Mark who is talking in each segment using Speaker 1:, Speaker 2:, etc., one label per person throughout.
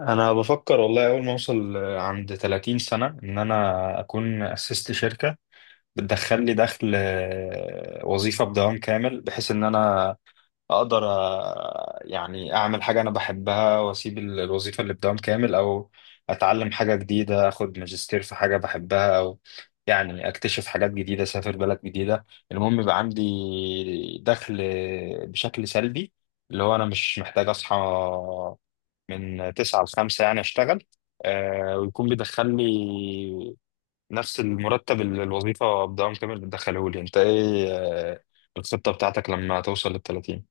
Speaker 1: انا بفكر والله، اول ما اوصل عند 30 سنة ان انا اكون اسست شركة بتدخل لي دخل، وظيفة بدوام كامل بحيث ان انا اقدر، يعني اعمل حاجة انا بحبها واسيب الوظيفة اللي بدوام كامل، او اتعلم حاجة جديدة، اخد ماجستير في حاجة بحبها، او يعني اكتشف حاجات جديدة، اسافر بلد جديدة. المهم يبقى عندي دخل بشكل سلبي، اللي هو انا مش محتاج اصحى من 9 ل 5 يعني اشتغل، ويكون بيدخل لي نفس المرتب اللي الوظيفة بدوام كامل بتدخله لي. انت ايه، الخطة بتاعتك لما توصل لل 30؟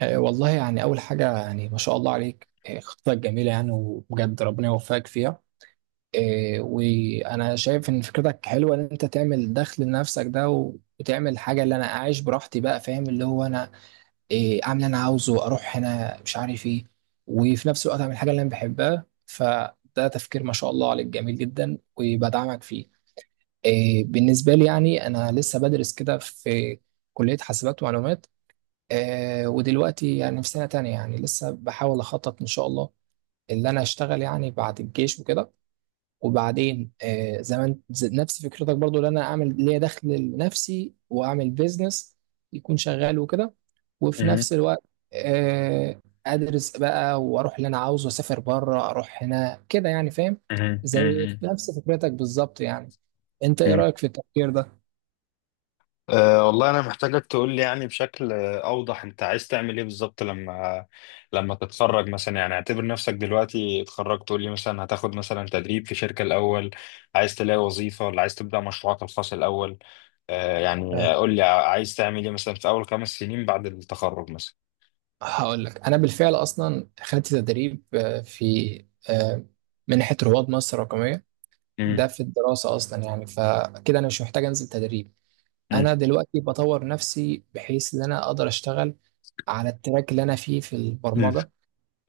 Speaker 2: والله يعني أول حاجة يعني ما شاء الله عليك، خطتك جميلة يعني وبجد ربنا يوفقك فيها. وأنا شايف إن فكرتك حلوة، إن أنت تعمل دخل لنفسك ده وتعمل حاجة اللي أنا أعيش براحتي بقى، فاهم؟ اللي هو أنا أعمل اللي أنا عاوزه، أروح هنا مش عارف إيه، وفي نفس الوقت أعمل الحاجة اللي أنا بحبها، فده تفكير ما شاء الله عليك جميل جدا وبدعمك فيه. بالنسبة لي يعني أنا لسه بدرس كده في كلية حاسبات ومعلومات، ودلوقتي يعني في سنة تانية، يعني لسه بحاول أخطط إن شاء الله اللي أنا أشتغل يعني بعد الجيش وكده. وبعدين زي ما أنت- زي- نفس فكرتك برضو، اللي أنا أعمل ليا دخل لنفسي وأعمل بيزنس يكون شغال وكده، وفي
Speaker 1: مهم.
Speaker 2: نفس الوقت آه أدرس بقى وأروح اللي أنا عاوزه، أسافر بره، أروح هنا كده يعني، فاهم؟ زي
Speaker 1: مهم.
Speaker 2: نفس فكرتك بالظبط يعني. أنت إيه
Speaker 1: مهم.
Speaker 2: رأيك في التفكير ده؟
Speaker 1: والله أنا محتاجك تقول لي يعني بشكل أوضح، أنت عايز تعمل إيه بالظبط لما تتخرج مثلا. يعني اعتبر نفسك دلوقتي اتخرجت، تقول لي مثلا هتاخد مثلا تدريب في شركة الأول، عايز تلاقي وظيفة ولا عايز تبدأ مشروعك الخاص الأول؟ يعني قول لي عايز تعمل إيه مثلا في أول خمس سنين بعد التخرج مثلا؟
Speaker 2: هقول لك، انا بالفعل اصلا خدت تدريب في آه، منحه رواد مصر الرقميه
Speaker 1: مم.
Speaker 2: ده في الدراسه اصلا، يعني فكده انا مش محتاج انزل تدريب.
Speaker 1: مم.
Speaker 2: انا دلوقتي بطور نفسي بحيث ان انا اقدر اشتغل على التراك اللي انا فيه في
Speaker 1: مم.
Speaker 2: البرمجه،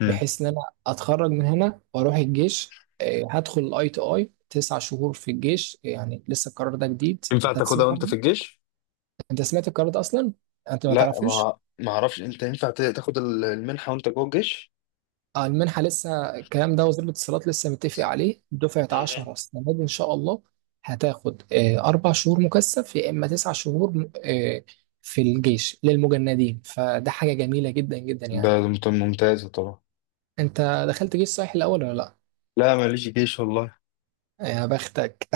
Speaker 1: مم.
Speaker 2: بحيث ان انا اتخرج من هنا واروح الجيش. هدخل اي تي اي 9 شهور في الجيش، يعني لسه القرار ده جديد،
Speaker 1: ينفع
Speaker 2: انت
Speaker 1: تاخدها
Speaker 2: تسمع؟
Speaker 1: وانت في الجيش؟
Speaker 2: انت سمعت القرار ده اصلا؟ انت ما
Speaker 1: لا،
Speaker 2: تعرفوش؟
Speaker 1: ما أعرفش. أنت ينفع تاخد المنحة وأنت جوه الجيش؟
Speaker 2: المنحة لسه الكلام ده، وزير الاتصالات لسه متفق عليه دفعة
Speaker 1: مهم.
Speaker 2: 10 السنة دي إن شاء الله. هتاخد 4 شهور مكثف، يا إما 9 شهور في الجيش للمجندين، فده حاجة جميلة جدا جدا
Speaker 1: ده
Speaker 2: يعني.
Speaker 1: ممتازة طبعا.
Speaker 2: أنت دخلت جيش صحيح الأول ولا لأ؟
Speaker 1: لا، ماليش جيش والله.
Speaker 2: يا بختك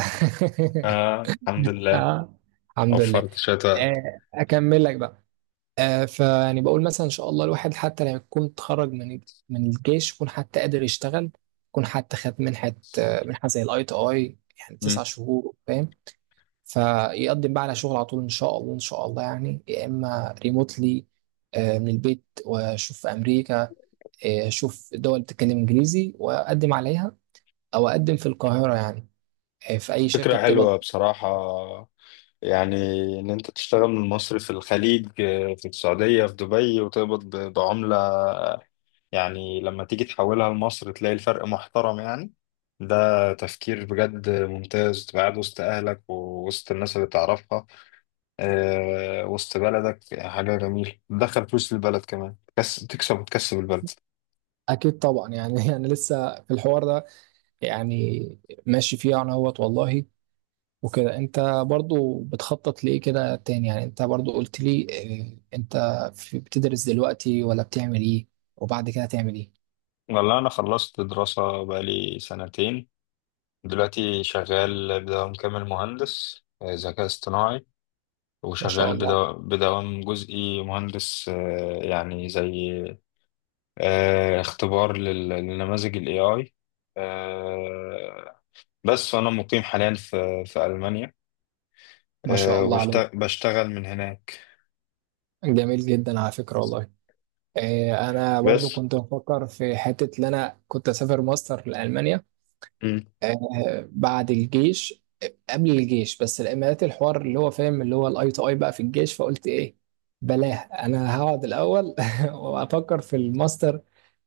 Speaker 1: آه، الحمد لله.
Speaker 2: آه، الحمد لله.
Speaker 1: وفرت شوية وقت.
Speaker 2: أكمل لك بقى. فيعني بقول مثلا ان شاء الله الواحد حتى لما يكون اتخرج من الجيش يكون حتى قادر يشتغل، يكون حتى خد منحه، منحه زي الاي تي اي يعني
Speaker 1: مم.
Speaker 2: 9 شهور، فاهم؟ فيقدم بقى على شغل على طول ان شاء الله، ان شاء الله يعني، يا اما ريموتلي من البيت واشوف في امريكا. اشوف دول بتتكلم انجليزي واقدم عليها، او اقدم في القاهره يعني في اي شركه
Speaker 1: فكرة
Speaker 2: بتقبض.
Speaker 1: حلوة بصراحة، يعني إن أنت تشتغل من مصر في الخليج، في السعودية، في دبي، وتقبض بعملة، يعني لما تيجي تحولها لمصر تلاقي الفرق محترم يعني. ده تفكير بجد ممتاز، تبقى قاعد وسط أهلك ووسط الناس اللي تعرفها، وسط بلدك. حاجة جميلة، تدخل فلوس للبلد كمان، بس تكسب وتكسب البلد.
Speaker 2: اكيد طبعا يعني انا لسه في الحوار ده يعني، ماشي فيه انا اهوت والله وكده. انت برضو بتخطط لإيه كده تاني؟ يعني انت برضو قلت لي اه، انت بتدرس دلوقتي ولا بتعمل ايه؟ وبعد كده تعمل ايه؟
Speaker 1: والله أنا خلصت دراسة بقالي سنتين. دلوقتي شغال بدوام كامل مهندس ذكاء اصطناعي،
Speaker 2: ما شاء
Speaker 1: وشغال
Speaker 2: الله،
Speaker 1: بدوام جزئي مهندس، يعني زي اختبار لنماذج ال AI، آه، بس. وأنا مقيم حاليا في ألمانيا،
Speaker 2: ما شاء الله عليك،
Speaker 1: بشتغل من هناك.
Speaker 2: جميل جدا على فكرة والله. اه، انا برضو
Speaker 1: بس.
Speaker 2: كنت بفكر في حتة ان انا كنت اسافر ماستر لألمانيا،
Speaker 1: م-
Speaker 2: اه، بعد الجيش، قبل الجيش، بس الامارات الحوار اللي هو فاهم، اللي هو الاي تو اي بقى في الجيش، فقلت ايه بلاه، انا هقعد الاول وافكر في الماستر.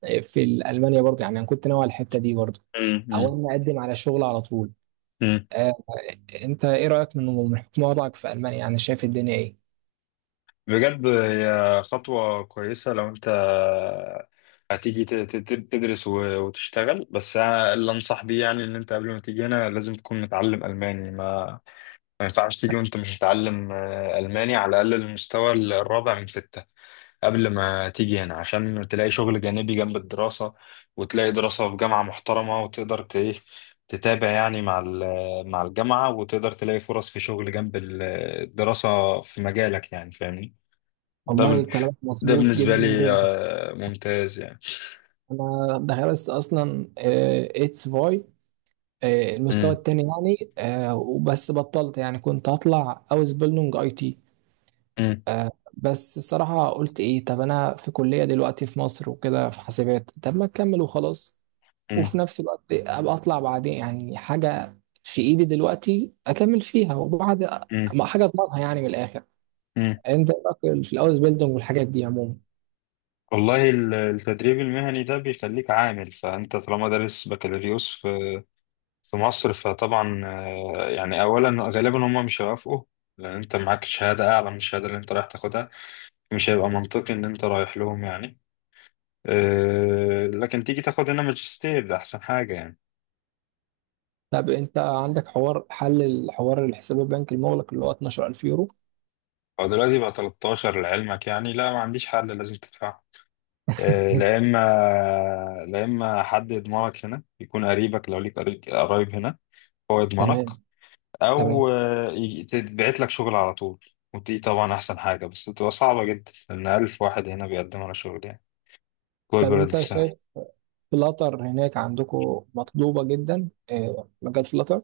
Speaker 2: في المانيا برضه، يعني انا كنت ناوي على الحته دي برضه،
Speaker 1: م-
Speaker 2: او
Speaker 1: م-
Speaker 2: ان اقدم على شغل على طول.
Speaker 1: م.
Speaker 2: آه، انت ايه رايك من حكم وضعك في المانيا، يعني شايف الدنيا ايه؟
Speaker 1: بجد هي خطوة كويسة لو أنت هتيجي تدرس وتشتغل. بس أنا اللي أنصح بيه يعني إن أنت قبل ما تيجي هنا لازم تكون متعلم ألماني. ما ينفعش تيجي وأنت مش متعلم، ألماني، على الأقل المستوى الرابع من ستة، قبل ما تيجي هنا، عشان تلاقي شغل جانبي جنب الدراسة، وتلاقي دراسة في جامعة محترمة، وتقدر إيه، تتابع يعني مع مع الجامعة، وتقدر تلاقي فرص في شغل جنب الدراسة في مجالك، يعني فاهمني؟ ده
Speaker 2: والله كلامك
Speaker 1: ده
Speaker 2: مظبوط
Speaker 1: بالنسبة
Speaker 2: جدا
Speaker 1: لي،
Speaker 2: جدا.
Speaker 1: ممتاز يعني.
Speaker 2: انا درست اصلا اتس فاي المستوى
Speaker 1: مم.
Speaker 2: التاني يعني، وبس بطلت يعني، كنت هطلع اوز بيلدونج اي تي.
Speaker 1: مم.
Speaker 2: بس الصراحة قلت إيه، طب أنا في كلية دلوقتي في مصر وكده في حاسبات، طب ما أكمل وخلاص، وفي
Speaker 1: مم.
Speaker 2: نفس الوقت أبقى أطلع بعدين، يعني حاجة في إيدي دلوقتي أكمل فيها وبعد
Speaker 1: مم.
Speaker 2: ما حاجة أضمنها يعني من الآخر.
Speaker 1: مم.
Speaker 2: أنت بقى في الأوز بيلدونج والحاجات دي عموما؟
Speaker 1: والله، التدريب المهني ده بيخليك عامل، فأنت طالما دارس بكالوريوس في مصر، فطبعا، يعني أولا غالبا هم مش هيوافقوا، لأن أنت معاك شهادة أعلى من الشهادة اللي أنت رايح تاخدها. مش هيبقى منطقي إن أنت رايح لهم يعني. لكن تيجي تاخد هنا ماجستير، ده أحسن حاجة يعني.
Speaker 2: طب أنت عندك حوار حل الحوار، الحساب البنكي المغلق اللي هو 12,000 يورو؟
Speaker 1: هو دلوقتي بقى 13 لعلمك يعني. لا، ما عنديش حل، لازم تدفع. آه، لا اما لا اما حد يضمنك هنا، يكون قريبك لو ليك قريب، قرايب هنا، هو يضمنك،
Speaker 2: تمام،
Speaker 1: او
Speaker 2: تمام.
Speaker 1: تتبعت لك شغل على طول. ودي طبعا احسن حاجه، بس بتبقى صعبه جدا لان الف واحد هنا بيقدم على شغل يعني، جوه
Speaker 2: طب
Speaker 1: البلد
Speaker 2: أنت
Speaker 1: نفسها.
Speaker 2: شايف فلاتر هناك عندكم مطلوبة جدا، مجال فلاتر؟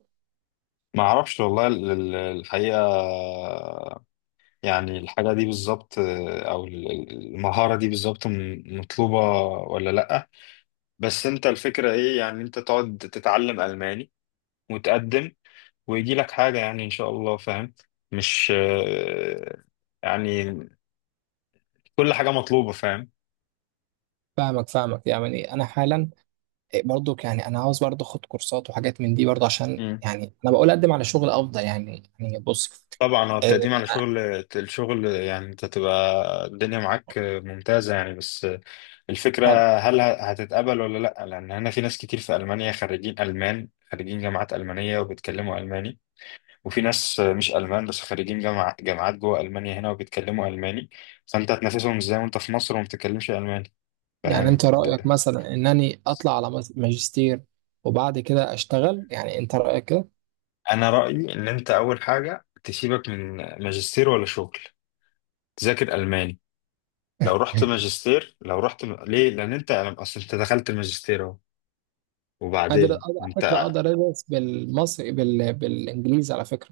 Speaker 1: ما اعرفش والله الحقيقه، يعني الحاجه دي بالظبط، او المهاره دي بالظبط مطلوبه ولا لا. بس انت الفكره ايه؟ يعني انت تقعد تتعلم الماني وتقدم، ويجي لك حاجة يعني إن شاء الله، فاهم؟ مش يعني كل حاجة مطلوبة، فاهم.
Speaker 2: فاهمك فاهمك، يعني انا حالا برضو يعني انا عاوز برضو اخد كورسات وحاجات من دي برضو، عشان
Speaker 1: مم.
Speaker 2: يعني انا بقول اقدم على شغل افضل، يعني بص.
Speaker 1: طبعا هو
Speaker 2: آه،
Speaker 1: التقديم على
Speaker 2: آه،
Speaker 1: شغل، الشغل يعني، انت تبقى الدنيا معاك ممتازة يعني. بس الفكرة،
Speaker 2: طب
Speaker 1: هل هتتقبل ولا لأ؟ لأن هنا في ناس كتير في ألمانيا خريجين ألمان، خريجين جامعات ألمانية وبيتكلموا ألماني، وفي ناس مش ألمان بس خريجين جامعات جوه ألمانيا هنا وبيتكلموا ألماني، فأنت هتنافسهم ازاي وأنت في مصر وما بتتكلمش ألماني؟
Speaker 2: يعني
Speaker 1: فاهم.
Speaker 2: انت رايك مثلا انني اطلع على ماجستير وبعد كده اشتغل؟ يعني انت رايك كده؟
Speaker 1: انا رايي ان انت اول حاجه، تسيبك من ماجستير ولا شغل، تذاكر الماني. لو رحت ماجستير، لو رحت ليه؟ لان انت يعني، اصل انت دخلت الماجستير اهو.
Speaker 2: قادر أقدر-
Speaker 1: وبعدين
Speaker 2: على فكره
Speaker 1: انت
Speaker 2: اقدر ادرس بالمصري بالانجليزي على فكره،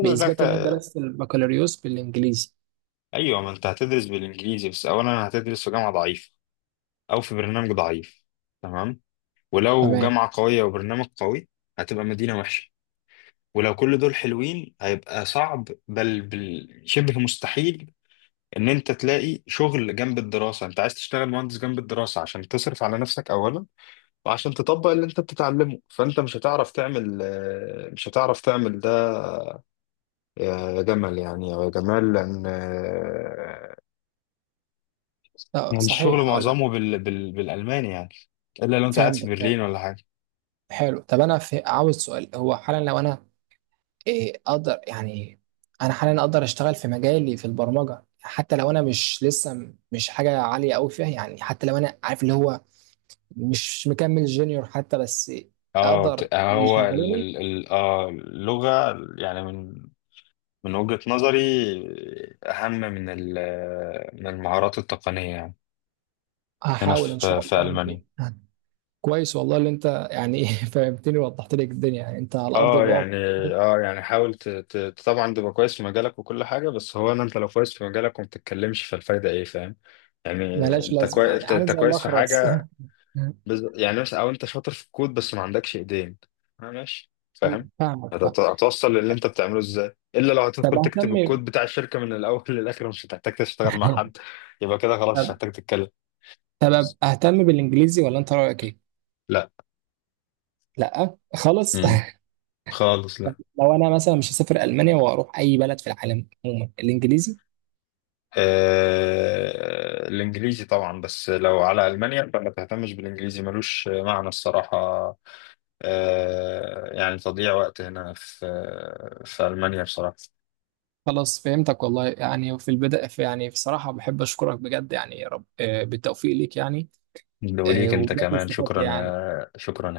Speaker 2: باثبات ان انا
Speaker 1: دخل...
Speaker 2: درست البكالوريوس بالانجليزي.
Speaker 1: ايوه، ما انت هتدرس بالانجليزي، بس اولا هتدرس في جامعه ضعيفه، او في برنامج ضعيف. تمام. ولو
Speaker 2: تمام.
Speaker 1: جامعه قويه وبرنامج قوي، هتبقى مدينه وحشه. ولو كل دول حلوين، هيبقى صعب، بل شبه مستحيل ان انت تلاقي شغل جنب الدراسه. انت عايز تشتغل مهندس جنب الدراسه عشان تصرف على نفسك اولا، وعشان تطبق اللي انت بتتعلمه، فانت مش هتعرف تعمل، مش هتعرف تعمل ده يا جمل يعني، او يا جمال، لان، يعني الشغل
Speaker 2: صحيح، اقول لك.
Speaker 1: معظمه بالالماني يعني، الا لو انت قاعد في
Speaker 2: فهمت.
Speaker 1: برلين ولا حاجه.
Speaker 2: حلو. عاوز سؤال، هو حالا لو انا اقدر يعني، انا حاليا اقدر اشتغل في مجالي في البرمجه حتى لو انا مش لسه مش حاجه عاليه قوي فيها، يعني حتى لو انا عارف اللي هو مش مكمل جونيور حتى، بس
Speaker 1: اه
Speaker 2: اقدر
Speaker 1: هو
Speaker 2: يشغلوني؟
Speaker 1: اللغه يعني، من وجهه نظري، اهم من من المهارات التقنيه يعني، هنا
Speaker 2: هحاول ان
Speaker 1: في
Speaker 2: شاء
Speaker 1: في
Speaker 2: الله
Speaker 1: المانيا.
Speaker 2: يعني. كويس والله اللي انت يعني فهمتني ووضحت لي الدنيا، يعني انت على ارض
Speaker 1: اه
Speaker 2: الواقع
Speaker 1: يعني، اه يعني حاول طبعا تبقى كويس في مجالك وكل حاجه، بس هو انت لو كويس في مجالك وما بتتكلمش، فالفايده ايه؟ فاهم يعني؟
Speaker 2: ملاش
Speaker 1: انت
Speaker 2: لازمه،
Speaker 1: كويس
Speaker 2: يعني
Speaker 1: انت
Speaker 2: عامل
Speaker 1: أنت
Speaker 2: زي
Speaker 1: كويس في
Speaker 2: الاخرس
Speaker 1: حاجه، يعني مثلا، او انت شاطر في الكود بس ما عندكش ايدين. آه ماشي، فاهم.
Speaker 2: فاهمك، فاهم.
Speaker 1: هتوصل للي انت بتعمله ازاي؟ الا لو
Speaker 2: طب
Speaker 1: هتدخل تكتب
Speaker 2: اهتم
Speaker 1: الكود بتاع الشركه من الاول للاخر، مش هتحتاج تشتغل مع حد. يبقى كده خلاص، مش
Speaker 2: طب
Speaker 1: هتحتاج تتكلم.
Speaker 2: طب اهتم بالانجليزي، ولا انت رايك ايه؟
Speaker 1: لا.
Speaker 2: لا خالص
Speaker 1: امم خالص، لا.
Speaker 2: لو انا مثلا مش هسافر المانيا واروح اي بلد في العالم عموما الانجليزي.
Speaker 1: الإنجليزي طبعا، بس لو على ألمانيا فما تهتمش بالإنجليزي، ملوش معنى الصراحة. يعني تضييع وقت هنا في ألمانيا بصراحة.
Speaker 2: خلاص فهمتك والله، يعني في البداية في، يعني بصراحة بحب أشكرك بجد يعني، يا رب بالتوفيق ليك يعني.
Speaker 1: وليك أنت
Speaker 2: وبجد
Speaker 1: كمان
Speaker 2: استفدت
Speaker 1: شكرا،
Speaker 2: يعني.
Speaker 1: يا شكرا.